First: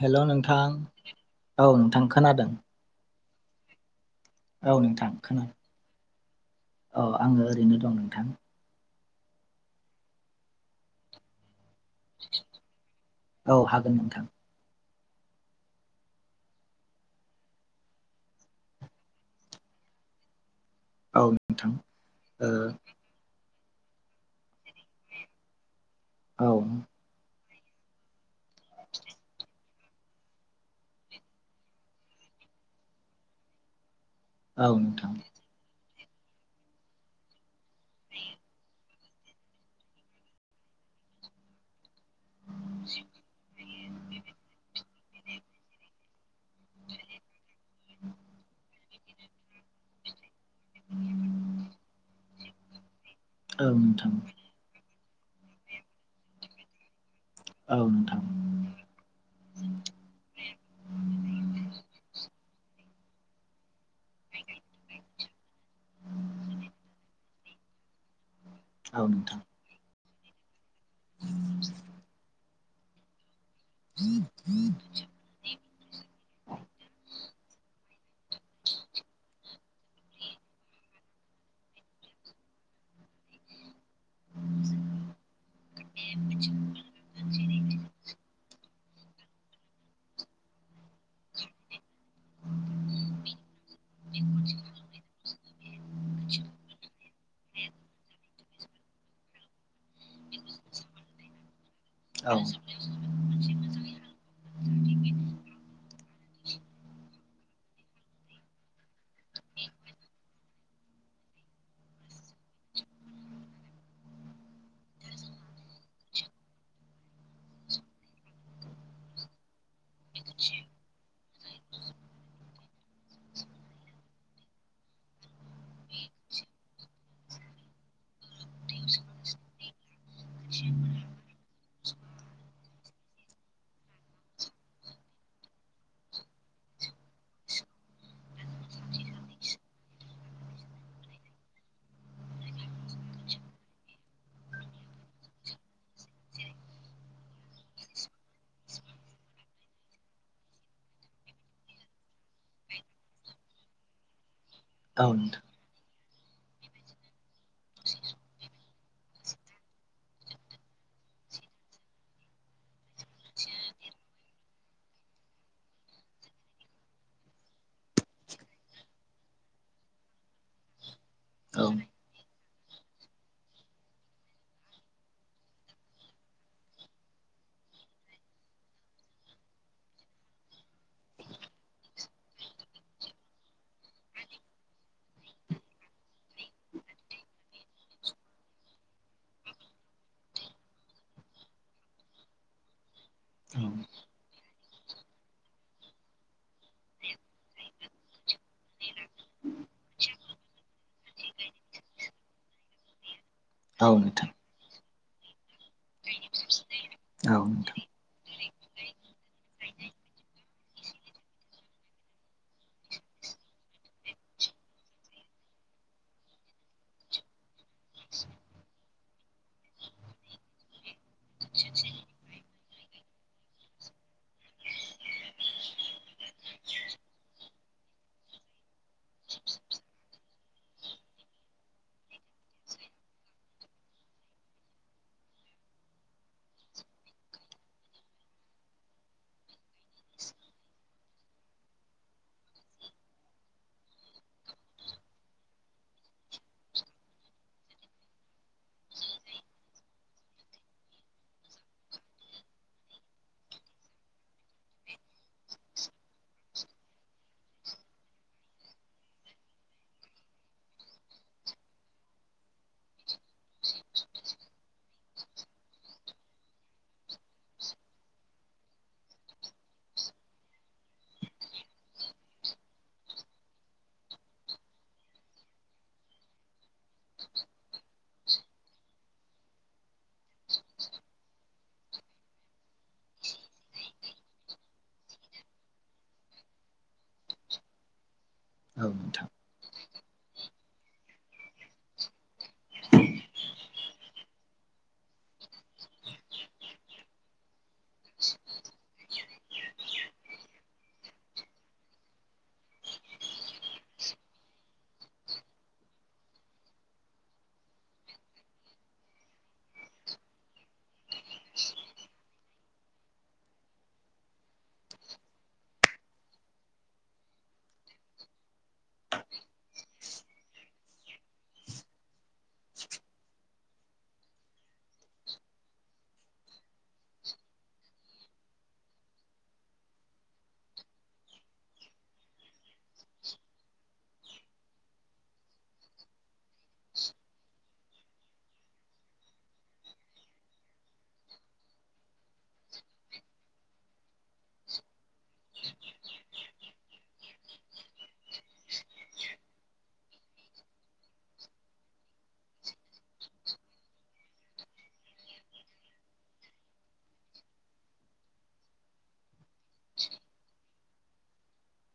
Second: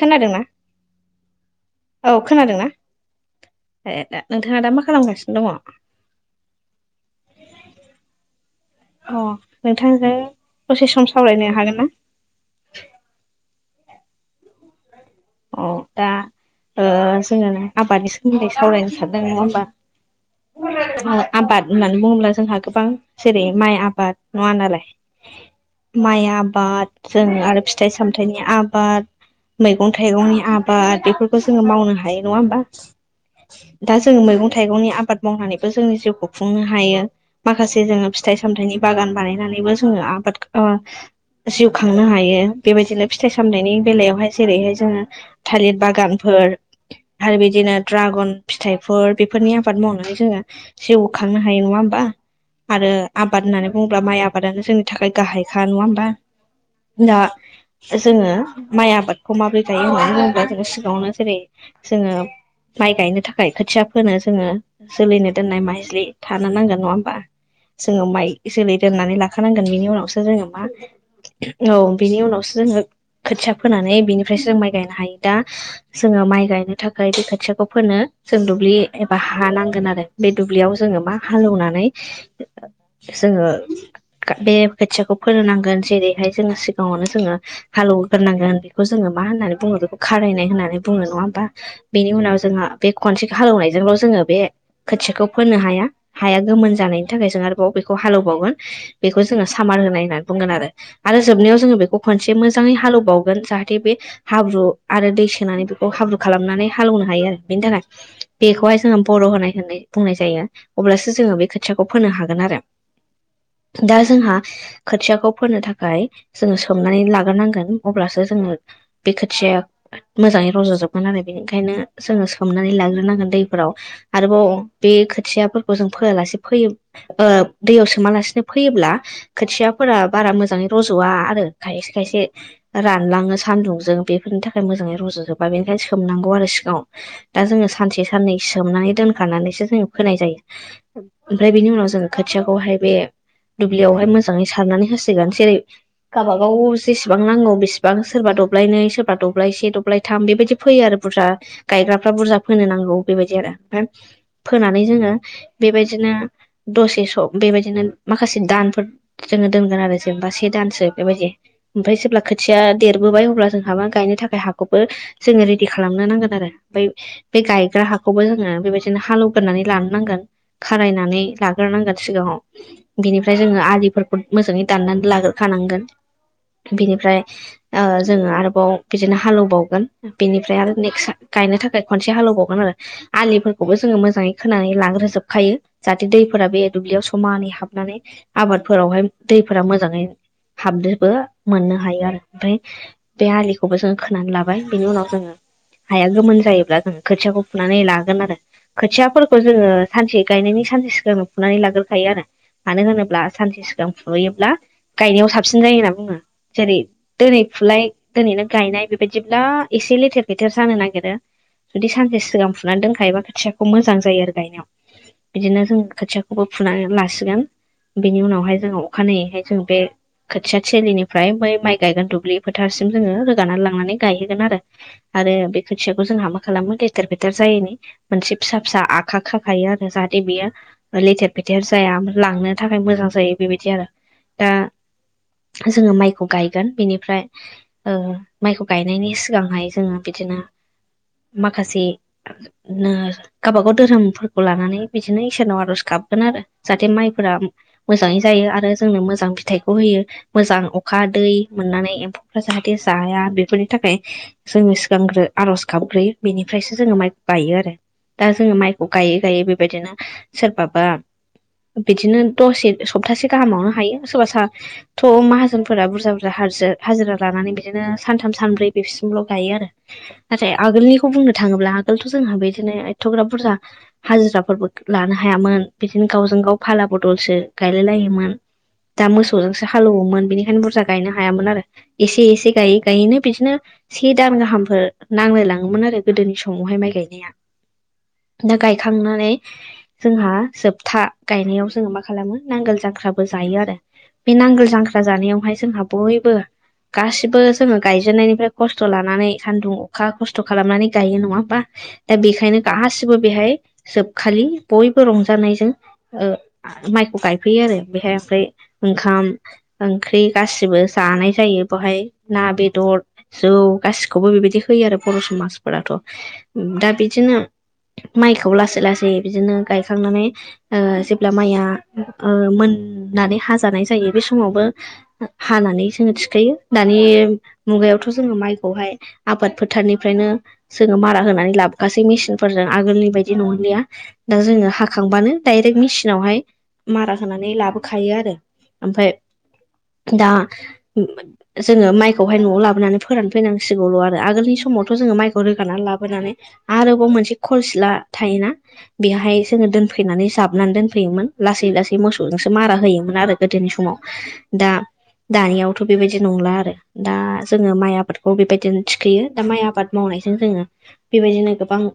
हेल' नोंथां औ नोंथां खोनादों ए दा नोंथाङा दा औ मा खालामगासिनो दङ अ आङो ओरैनो दं नोंथां अ नोंथांजों दसे सम सावरायनो हागोन ना औ हागोन नोंथां अ दा ओ जोङो आबादनि सोमोन्दै सावरायनो सानदों नङा होमबा? औ आबाद नोंथां होननानै बुङोब्ला ओ जोंहा गोबां जेरै माइ आबाद नङा नालाय माइ औ आबाद जों आरो फिथाइ सामथायनि आबाद मैगं थाइगंनि आबाद बेफोरखौ जोङो मावनो हायो। नङा होमबा? दा जोङो मैगं औ थाइगंनि नोंथां आबाद मावनानैबो जोंनि जिउखौ खुंनो हायो। माखासे जोङो फिथाइ सामथायाइनि बागान बानायनानैबो जोङो आबाद जिउ खांनो हायो। बेबायदिनो फिथाइ सामनायनि बेलायावहाय जेरैहाय जोङो थालिर बागानफोर आरो बिदिनो द्रागन फिथाइफोर बेफोरनि आबाद मावनानै जोङो जिउ खांनो हायो नङा होमबा आरो आबाद होननानै औ बुङोब्ला नोंथां माइ आबाद [unintelligible] जोंनि थाखाय गाहायखा नङा होमबा दा औ नोंथां जोङो माइ आबादखौ माब्रै जायो मानो होनोब्ला जोङो सिगावनो जेरै जोङो माइ गायनो थाखाय खोथिया फोनो जोङो जोलैनो दोननाय माइजलि थानो नांगोन नङा होमबा जोङो माइ जोलै औ दोननानै नोंथां लाखानांगोन बिनि उनावसो जोङो मा औ बिनि उनावसो जोङो खोथिया फोनानै बिनिफ्रायसो जों माइ गायनो हायो दा जोङो माइ गायनो थाखाय बै खोथियाखौ फोनो जों दुब्लि एबा हा नांगोन आरो बे दुब्लियाव जोङो मा हालोवनानै जोङो बे खोथियाखौ फोनो नांगोन जेरैहाय जोङो सिगाङावनो जोङो हालौगोरनांगोन बेखौ जोङो मा होननानै बुङो बेखौ खारायनाय होननानै बुङो नङा होमबा बेनि उनाव जोंहा बे खनसे हालेवनायजोंल' जोङो बे खोथिखौ फोनो हाया हाया गोमोन जानायनि थाखाय जों आरोबाव बेखौ हालेवबावगोन, बेखौ जोङो सामार होनाय होननानै बुंगोन आरो आरो जोबनायाव जोङो बेखौ खनसे औ औ नोंथां औ मोजाङै हालेवबावगोन जाहा थे बे हाब्रु आरो दै सोनानै बेखौ हाब्रु खालामनानै हालौनो हायो आरो बेनि थाखाय बेखौहाय जोङो बर' होनाय होननानै बुंनाय जायो अब्लासो जोङो बे खोथाखौ फोनो हागोन आरो दा जोंहा खोथियाखौ फोनो थाखाय जोङो सोमनानै लाग्रोनांगोन अब्लासो जोङो बे खोथिया मोजाङै रज' जोबगोन आरो बेनिखायनो जोङो सोमनानै लाग्रोनांगोन दैफोराव आरोबाव बे खोथियाफोरखौ जों फोआलासे फोयो ओ दैयाव सोमालासिनो फोयोब्ला खोथियाफोरा बारा मोजाङै रज'आ आरो खायसे खायसे रानलाङोस सान्दुंजों बेफोरनि थाखाय मोजाङै रज'जोबा बेनिखायनो सोमनांगौ आरो सिगाङाव दा जोङो सानसे साननै सोमनानै दोनखानानैसो जोङो फोनाय जायो ओमफ्राय बेनि उनाव जोंङो खोथियाखौहाय बे दुब्लियावहाय मोजाङै सारनानै होसिगोन जेरै गाबागाव जेसेबां नांगौ बेसेबांस सोरबा दब्लायनै सोरबा दब्लायसे दब्लायथाम बेबायदि फोयो आरो बुरजा गायग्राफ्रा बुरजा फोनो नांगौ बेबायदि आरो ओमफ्राय फोनानै औ जोङो नोंथां बेबायदिनो दसे सम बेबायदिनो माखासे दानफोर जोङो दोनगोन आरो जेनेबा से दानसो बेबायदि ओमफ्राय जेब्ला खोथिया देरबोबाय अब्ला जोंहा मा गायनो थाखाय हाखौबो जोङो रेडि खालामनो नांगोन आरो ओमफाय बे गायग्रा हाखौबो जोङो बेबायदिनो हालौवगोरनानै लानो नांगोन खारायनानै औ नोंथां लाग्रोनांगोन सिगाङाव बिनिफ्राय जोङो आलिफोरखौ मोजाङै दाननानै लाग्रो खानांगोन। बिनिफ्राय ओ जोङो आरोबाव बिदिनो हालेवबावगोन बेनिफ्राय आरो नेक्स गायनो थाखाय खनसे हालेवबावगोन आरो आलिफोरखौबो जोङो मोजाङै खोनानै लांग्रो जोबखायो। जाहाथे दैफोरा बे दुब्लियाव समानै हाबनानै आबादफो रावहाय दैफोरा मोजाङै हाबदोबो मोननो हायो आरो ओमफाय बे आलिखौबो जोङो खोनानै लाबाय बेनि उनाव जों हाया गोमोन जायोब्ला जों खोथियाखौ फुनानै लागोन आरो खोथियाफोरखौ जोङो सानसे गायनायनि सानसे सिगां फुनानै लागोरखायो आरो मानो होनोब्ला सानसे सिगां औ नोंथां फुहोयोब्ला गायनायाव साबसिन जायो होनना बुङो जेरै औ दोनै नोंथां फुलाय दोनैनो गायनाय बेबायदिब्ला एसे लेथेर फेथेर जानो नागिरो बीदि सानसे सिगां फुनानै दोनखायोबा खोथियाखौ मोजां जायो आरो गायनायाव बिदिनो जों खोथियाखौबो फुनानै लासिगोन बेनि उनावहाय जोंङो अखानायैहाय जों बे खोथिया थलिनिफ्राय बै माइ गायगोन दुब्लि फोथारसिम जोङो रोगानानानै लांनानै गायहैगोन आरो आरो बे खोथियाखौ जोंहा मा खालामो लेथेर फेथेर जायैनि। मोनसे फिसा फिसा आखा खाखायो आरो जाहाथे बेयो लेथेर-फेथेर जाया लांनो थाखाय मोजां जायो बेबायदि आरो दा जोङो माइखौ गाय बिनिफ्राय ओ माइखौ गायनायनि सिगांहाय जोङो बिदिनो माखासे नों गावबागाव धोरोमफोरखौ लानानै बिदिनो इसोरनाव आर'ज गाबगोन आरो जाहाथे माइफोरा मोजाङै जायो आरो जोंनो मोजां फिथाइखौ होयो मोजां अखा दै मोननानै एम्फौफ्रा जाहाथे जाया बेफोरनि थाखाय जोङो सिगांग्रो आर'ज गाबग्रोयो बेनिफ्रायसो जोङो माइखौ गायो आरो दा जोङो माइखौ गायै गायै बेबायदिनो सोरबाबा बिदिनो दसे सप्तासे गाहामावनो हायो सोरबा साथ' माहाजोनफोरा बुरजा-बुरजा हारजो हाजिरा लानानै बिदिनो सानथाम सानब्रै बेसिमल' गायो आरो नाथाय आगोलनिखौ बुंनो थाङोब्ला आगोलथ' जोंहा बिदिनो एथ'ग्राब बुरजा हाजिराफोरबो लानो हायामोन बिदिनो गावजों गाव फाला बदलसो गायलाय लायोमोन। दा मोसौजोंसो हालेवोमोन बेनिखायनो बुरजा गायनो हायामोन आरो एसे एसे गायै गायैनो बिदिनो से दान गाहामफोर नांलाय लाङोमोन आरो गोदोनि समावहाय माइ गायनाया दा गायखांनानै जोंहा जोबथा गायनायाव जोङो मा खालामो नांगोल जांख्राबो जायो आरो बे नांगोल जांख्रा जानायावहाय जोंहा बयबो गासिबो जोङो गायजेननायनिफ्राय खस्थ' लानानै सान्दुं अखा खस्थ' खालामनानै गायो नङा होमबा दा बेखायनो गासिबो बेहाय जोबखालि बयबो रंजानायजों ओ माइखौ गायफैयो आरो बेहाय ओमफ्राय ओंखाम ओंख्रि गासिबो जानाय जायो बेहाय ना बेदर जौ गासिखौबो बेबायदि होयो आरो बर' समाजफोराथ' दा बिदिनो माइखौ लासै लासै बिदिनो गायखांनानै ओ जेब्ला माइया ओ मोननानै हाजानाय जायो बे समावबो हानानै जोङो थिखायो दानि मुगायावथ' जोङो माइखौहाय आबाद फोथारनिफ्रायनो जोङो मारा होनानै लाबोखासै मेसिनफोरजों आगोलनि बायदि नंलिया। दा जोङो हाखांबानो दाइरेक्ट मेसिनावहाय मारा होनानै लाबोखायो आरो ओमफफ्राय दा जोङो माइखौहाय न'आव लाबोनानै फोरान फैनांसिगौल' आरो आगोलनि समावथ' जोङो माइखौ रोगानानानै लाबोनानै आरोबाव मोनसे खरसिला थायोना। बेहाय जोङो दोनफैनानै जाबनानै दोनफैयोमोन लासै लासै मोसौजोंसो मारा होयोमोन आरो गोदोनि समाव। दा दानियावथ' बेबायदि नंला आरो। दा जोङो माइ आबादखौ बेबायदिनो थिखोयो दा माइ आबाद मावनायजों जोङो बेबायदिनो गोबां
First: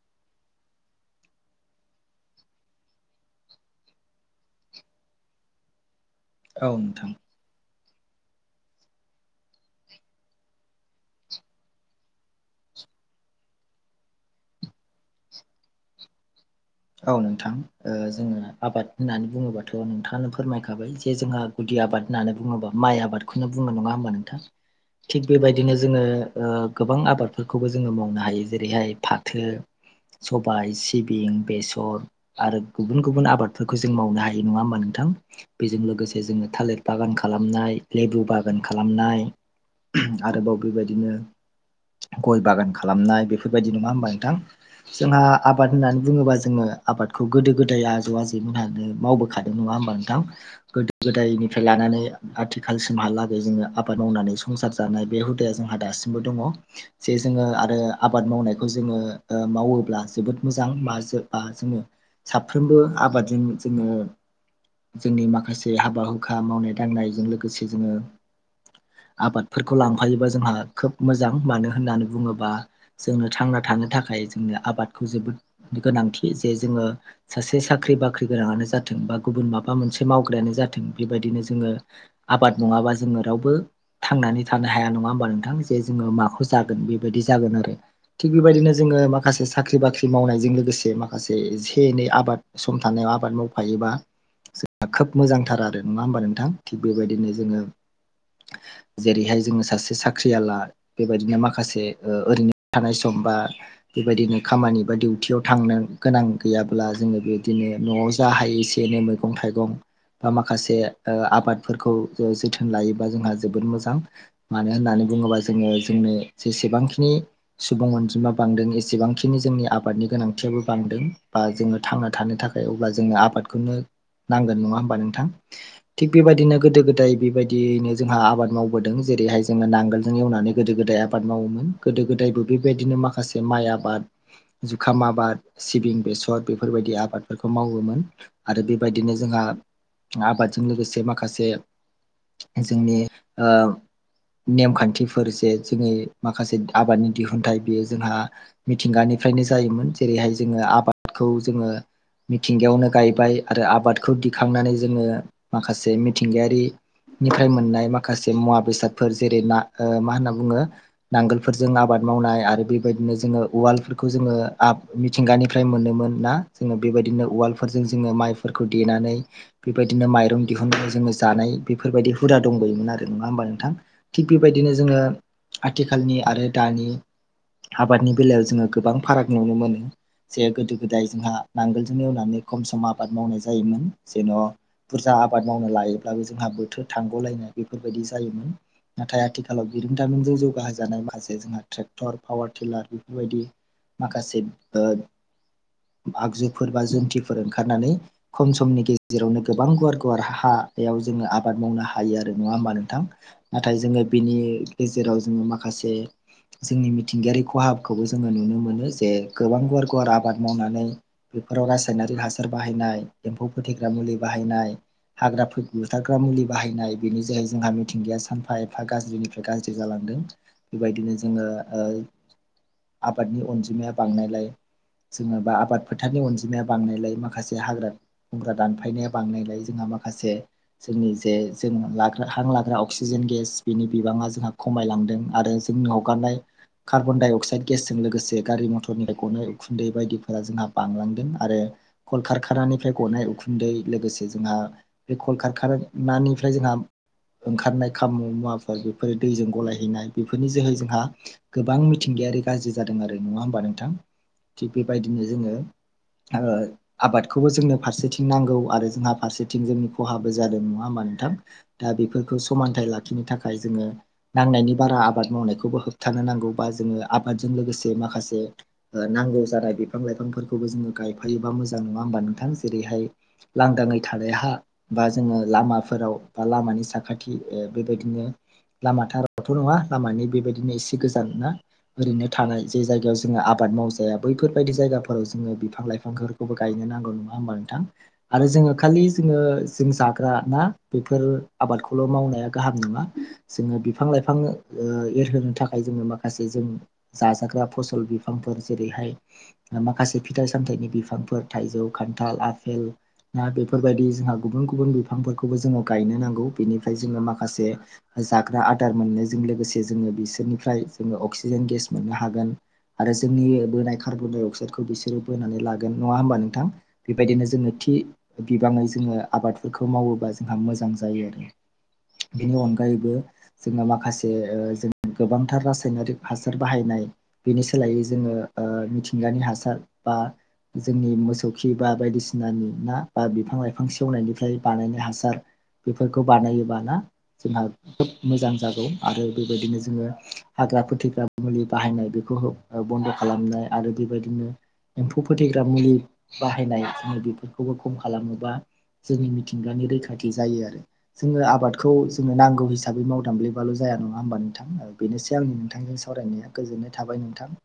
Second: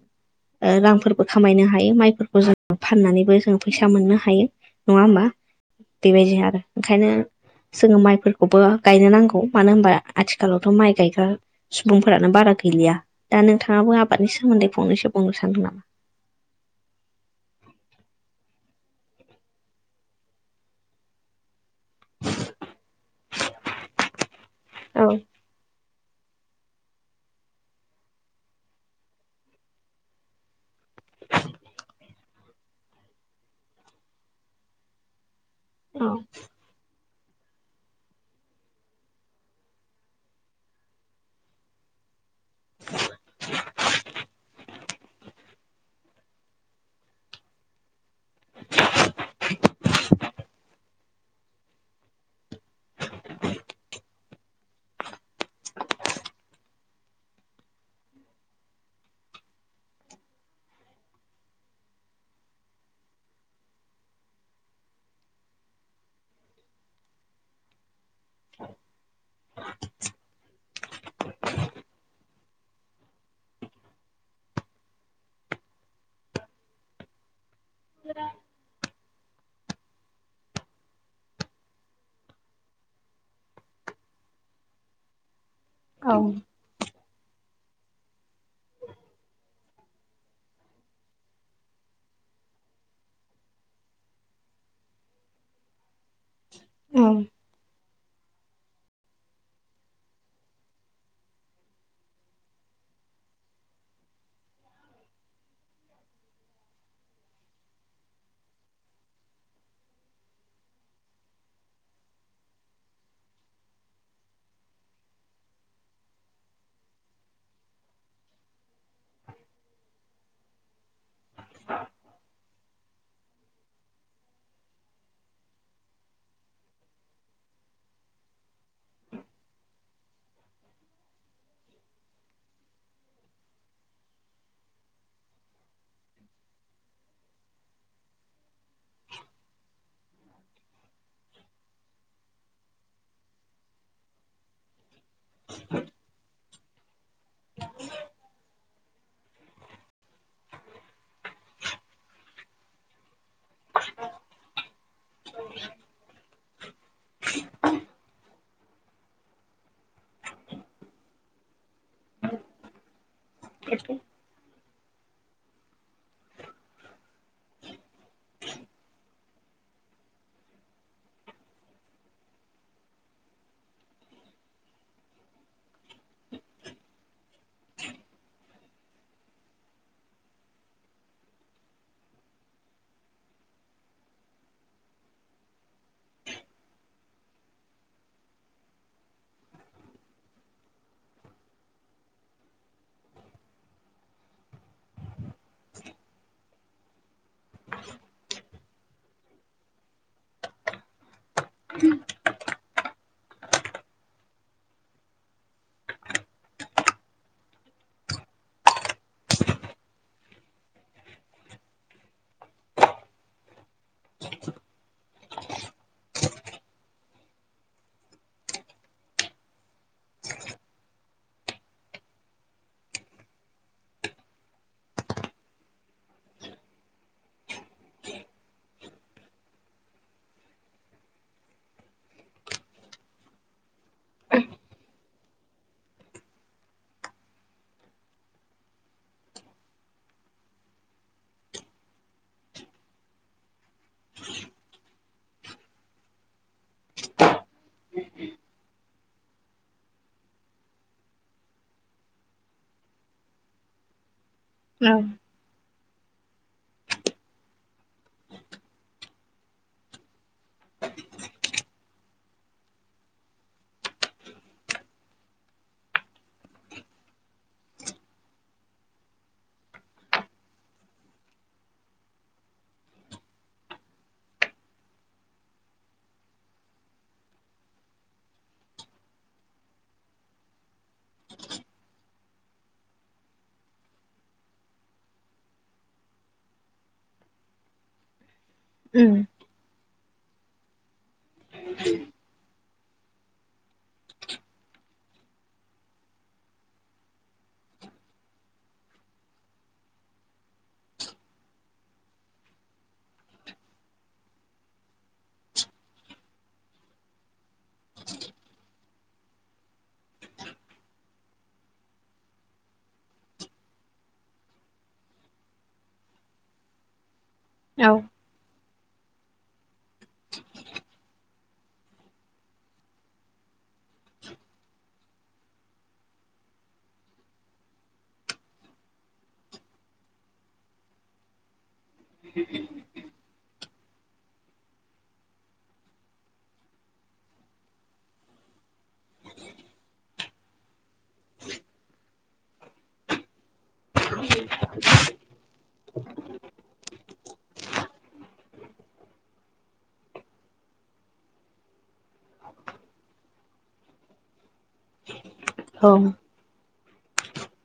ओ रांफोरबो खामायनो हायो माइफोरखौ जों फाननानैबो जों फैसा मोननो हायो। नङा होमबा बेबायदि आरो ओंखायनो जोङो माइफोरखौबो गायनो नांगौ मानो होनबा आथिखालावथ' माइ गायग्रा सुबुंफोरानो बारा गैलिया दा नोंथाङाबो आबादनि सोमोन्दै फंनैसो बुंनो सानदों नामा औ नोंथां ओ जोङो आबाद होननानै बुङोबाथ' नोंथाङानो फोरमायखाबाय जे जोंहा गुदि आबाद होननानै बुङोबा माइ आबादखौनो बुंनो नङा होमबा नोंथां औ थिक बेबायदि बिदिनो जोङो ओ गोबां आबादफोरखौबो जोङो मावनो हायो जेरैहाय फाथो सबाय सिबिं बेसर अ आरो गुबुन गुबुन आबादफोरखौ जों मावनो हायो नङा होमबा नोंथां बेजों औ लोगोसे जोङो थालिर बागान खालामनाय लेबु बागान खालामनाय आरोबाव बेबायदिनो गय बागान खालामनाय बेफोरबायदि नङा होमबा नोंथां जोंहा आबाद होननानै बुङोबा जोङो आबादखौ गोदो गोदाय आजौ आजैमोनानो मावबोखादों नङा होमबा नोंथां? गोद गोदायनिफ्राय लानानै आथिखालसिमहालागै जोङो आबाद मावनानै संसार जानाय बे हुदाया जोंहा दासिम बो दङ। जे जोङो आरो आबाद मावनायखौ जोङो ओ मावोब्ला जोबोद मोजां बा ज बा जोङो साफ्रोमबो आबादजों जोङो जोंनि माखासे हाबा हुखा मावनाय दांनायजों लोगोसे जोङो आबादफोरखौ लांफायोबा जोंहा खोब मोजां मानो होननानै बुङोबा जोंनो थांना थानो थाखाय जोंनो आबादखौ जोबोद गोनांथि जे जोङो सासे साख्रि बाख्रि गोनाङानो जाथ बा गुबुन माबा मोनसे मावग्रायानो जाथों बेबादिनो जोङो आबाद नङाबा जोङो रावबो थांनानै थानो हाया नङा होमबा नोंथां जे जोङो औ माखौ जाग बेबादि जागोन आरो थिग बेबायदिनो जोङो माखासे साख्रि बाख्रि मावनायजों लोगोसे मा से एसे एनै आबाद सम थानायाव आबाद मावफायोबा जोंहा खोब मोजांथार आरो नङा होमबा नोंथां थिग बेबायदिनो जोङो जेरैहाय जोङो सासे साख्रियाला बेबायदिनो माखासे ओ ओरैनो थानाय सम बा बेबायदिनो खामानि बा डिउटियाव थांनो गोनां गैयाब्ला जोङो बेदिनो न'आव जा हायो एसे एनै मैगं-थाइगं बा माखासे ओ आबादफोरखौ जोथोन लायोबा जोंहा जोबोद मोजां। मानो होननानै बुङोबा जोङो जोंनो जेसेबांखिनि सुबुं अनजिमा बांदों एसेबांखिनि जोंनि आबादनि गोनांथियाबो बांदों बा जोङो थांना थानो थाखाय अब्ला जोंनो आबादखौनो नांगोन नङा होमबा नोंथां? थिग बेबायदिनो गोदो गोदाय बेबायदियैनो जोंहा आबाद मावबोदों जेरैहाय जोङो नांगोलजों एवनानै गोदो गोदाय आबाद मावोमोन गोदो गोदायबो बेबायदिनो माखासे माइ आबाद जुखाम आबाद सिबिं बेसर बेफोरबायदि आबादफोरखौ मावोमोन आरो बेबायदिनो जोंहा आबादजों लोगोसे माखासे जोंनि ओ नेमखान्थिफोर जे जोंनि माखासे आबादनि दिहुनथायाइ बेयो जोंहा मिथिंगानिफ्रायनो जायोमोन जेरैहाय जोङो आबादखौ जोङो मिथिंगायावनो गायबाय आरो आबाद खौ दिखांनानै जोङो माखासे मिथिंगायारि निफ्राय मोननाय माखासे मुवा बेसादफोर जेरै ना ओ मा होनना बुङो नांगोलफोरजों आबाद मावनाय आरो बेबायदिनो जोङो उवालफोरखौ जोङो [unintelligible] मिथिंगानिफ्राय मोनोमोन ना जोङो बेबायदिनो उवालफोरजों जोङो माइफोरखौ देनानै बेबायदिनो माइरं दिहुननानै जोङो जानाय बेफोरबायदि हुदा दंबोयोमोन आरो नङा होमबा नोंथां? थिग बेबायदिनो जोङो आथिखालनि आरो दानि आबादनि बेलायाव जोङो गोबां फाराग नुनो मोनो। जे गोदो गोदाय जोंहा नांगोलजों एवनानै खम सम आबाद मावनाय जायोमोन जेन' बुरजा आबाद मावनो लायोब्लाबो जोंहा बोथोर थांग'लायनाय बेफोरबायदि जायोमोन नाथाय आथिखालाव बिरोंदामिनजों जौगाहोजानाय माखासे जोंहा ट्रेक्टर पावार टिलार बेफोरबायदि माखासे ओ आगजुफोर बा जोन्थिफोर ओंखारनानै खम समनि गेज जेरावनो गोबां गुवार गुवार हा याव जोङो आबाद मावनो हायो आरो नङा होमबा नोंथां? नाथाय जोङो बिनि गेजेराव जोङो माखासे जोंनि मिथिंगायारि खहाखौबो जोङो नुनो मोनो जे गोबां गुवार गुवार आबाद मावनानै बेफोराव रासायनारि हासार बाहायनाय एम्फौ फोथैग्रा मुलि बाहायनाय हाग्रा बुथारग्रा मुलि बाहायनाय बेनि जायै जोंहा मिथिंगाया सानफा एफा गाज्रिनिफ्राय गाज्रि जालांदों। बेबायदिनो जोङो ओ आबादनि अनजिमाया बांनायलाय जोङो बा आबाद फोथारनि अनजिमाया बांनायलायो माखासे हाग्रा खुमग्रा दानफायनाया बांनायलाय जोंहा माखासे जोंनि जे जों लाग्रा हां लाग्रा अक्सिजेन गेस बिनि बिबाङा जोंहा खमायलांदों आरो हगारनाय कार्बन डाइ अक्साइड गेसजों लोगोसे गारि मटर रनिफ्राय गनाय उखुन्दै बायदिफोरा जोंहा बांलांदों आरो कल खारखानानिफ्राय गनाय उखुन्दै लोगोसे जोंहा बे कल खारखानिफ्राय जोंहा ओंखारनाय खाम मुवाफोर बेफोर दैजों गलायहैनाय बेफोरनि जोहै जोंहा गोबां मिथिंगायारि गाज्रि जादों आरो नङा होमबा नोंथां? थिग बेबायदिनो जोङो ओ आबादखौबो जोंनो फारसेथिं नांगौ आरो जोंहा फारसेथिं जोंनि खहाबो जादों नङा होमा नोंथां? दा बेफोरखौ समानथाइ लाखिनो थाखाय जोङो नांनायनि बारा आबाद मावनायखौबो होबथानो नांगौ बा जोङो आबादजों लोगोसे माखासे नांगौ जानाय बिफां लाइफांफोरखौबो जोङो गायफायोबा मोजां नङा होमबा नोंथां? जेरैहाय लांदाङै थानाय हा बा जोङो लामाफोराव बा लामानि साखाथि ओ बेबायदिनो लामाथारथ' नङा लामानि बेबायदिनो एसे गोजान ना ओरैनो थानाय जे जायगायाव जोङो आब आबाद मावजाया बैफोरबायदि जायगाफोराव जोङो बिफां लाइफांफोरखौबो गायनो नांगौ नङा होमबा नोंथां? आरो जोङो खालि जोङो जों जाग्रा ना बेफोर आबादखौल' मावनाया गाहाम नङा। जोङो बिफां लाइफां एरहोनो थाखाय जोङो माखासे जों जाजाग्रा फसल बिफांफोर जेरैहाय माखासे फिथाइ सामथाइनि बिफांफोर थाइजौ खान्थाल आफेल दा बेफोरबायदि जोंहा गुबुन गुबुन बिफांफोरखौबो जोङो गायनो नांगौ बेनिफ्राय जोङो माखासे जाग्रा आदार मोननायजों लोगोसे जोङो बिसोरनिफ्राय जोङो अक्सिजेन गेस मोननो हागोन। आरो जोंनि बोनाय कार्बन डाइ अक्साइदखौ बिसोरो बोनानै लागोन नङा होमबा नोंथां? बेबायदिनो जोङो औ थि बिबाङै जोङो आबादफोरखौ मावोबा जोंहा मोजां जायो आरो बेनि अनगायैबो जोङो माखासे ओ जों गोबांथार रासायनारिक हासार बाहायनाय बेनि सो सोलाय जोङो ओ मिथिंगानि हासार बा जोंनि मोसौ फुखि बा बायदिसिनानि ना बा बिफां लाइफां सेवनायनिफ्राय बानायनाय हासार बेफोरखौ बानायोबाना जोंहा खोब मोजां जागौ आरो बेबायदिनो जोङो हाग्रा फोथग्रा मुलि बाहायनाय बेफोरखौ बन्द' खालामनाय आरो बेबायदिनो एम्फौ फोथै मुलि बाहायनाय जोङो बेफोरखौबो खम खालामोबा जोंनि मिथिंगानि रैखाथि जायो आरो जोङो आबादखौ जोङो नांगौ हिसाबै मावदांब्लेबाल' जाया नङा ओमबा नोंथां बेनोसै आंनि औ नोंथांजों सावरायनाया गोजोननाय थाबाय नोंथां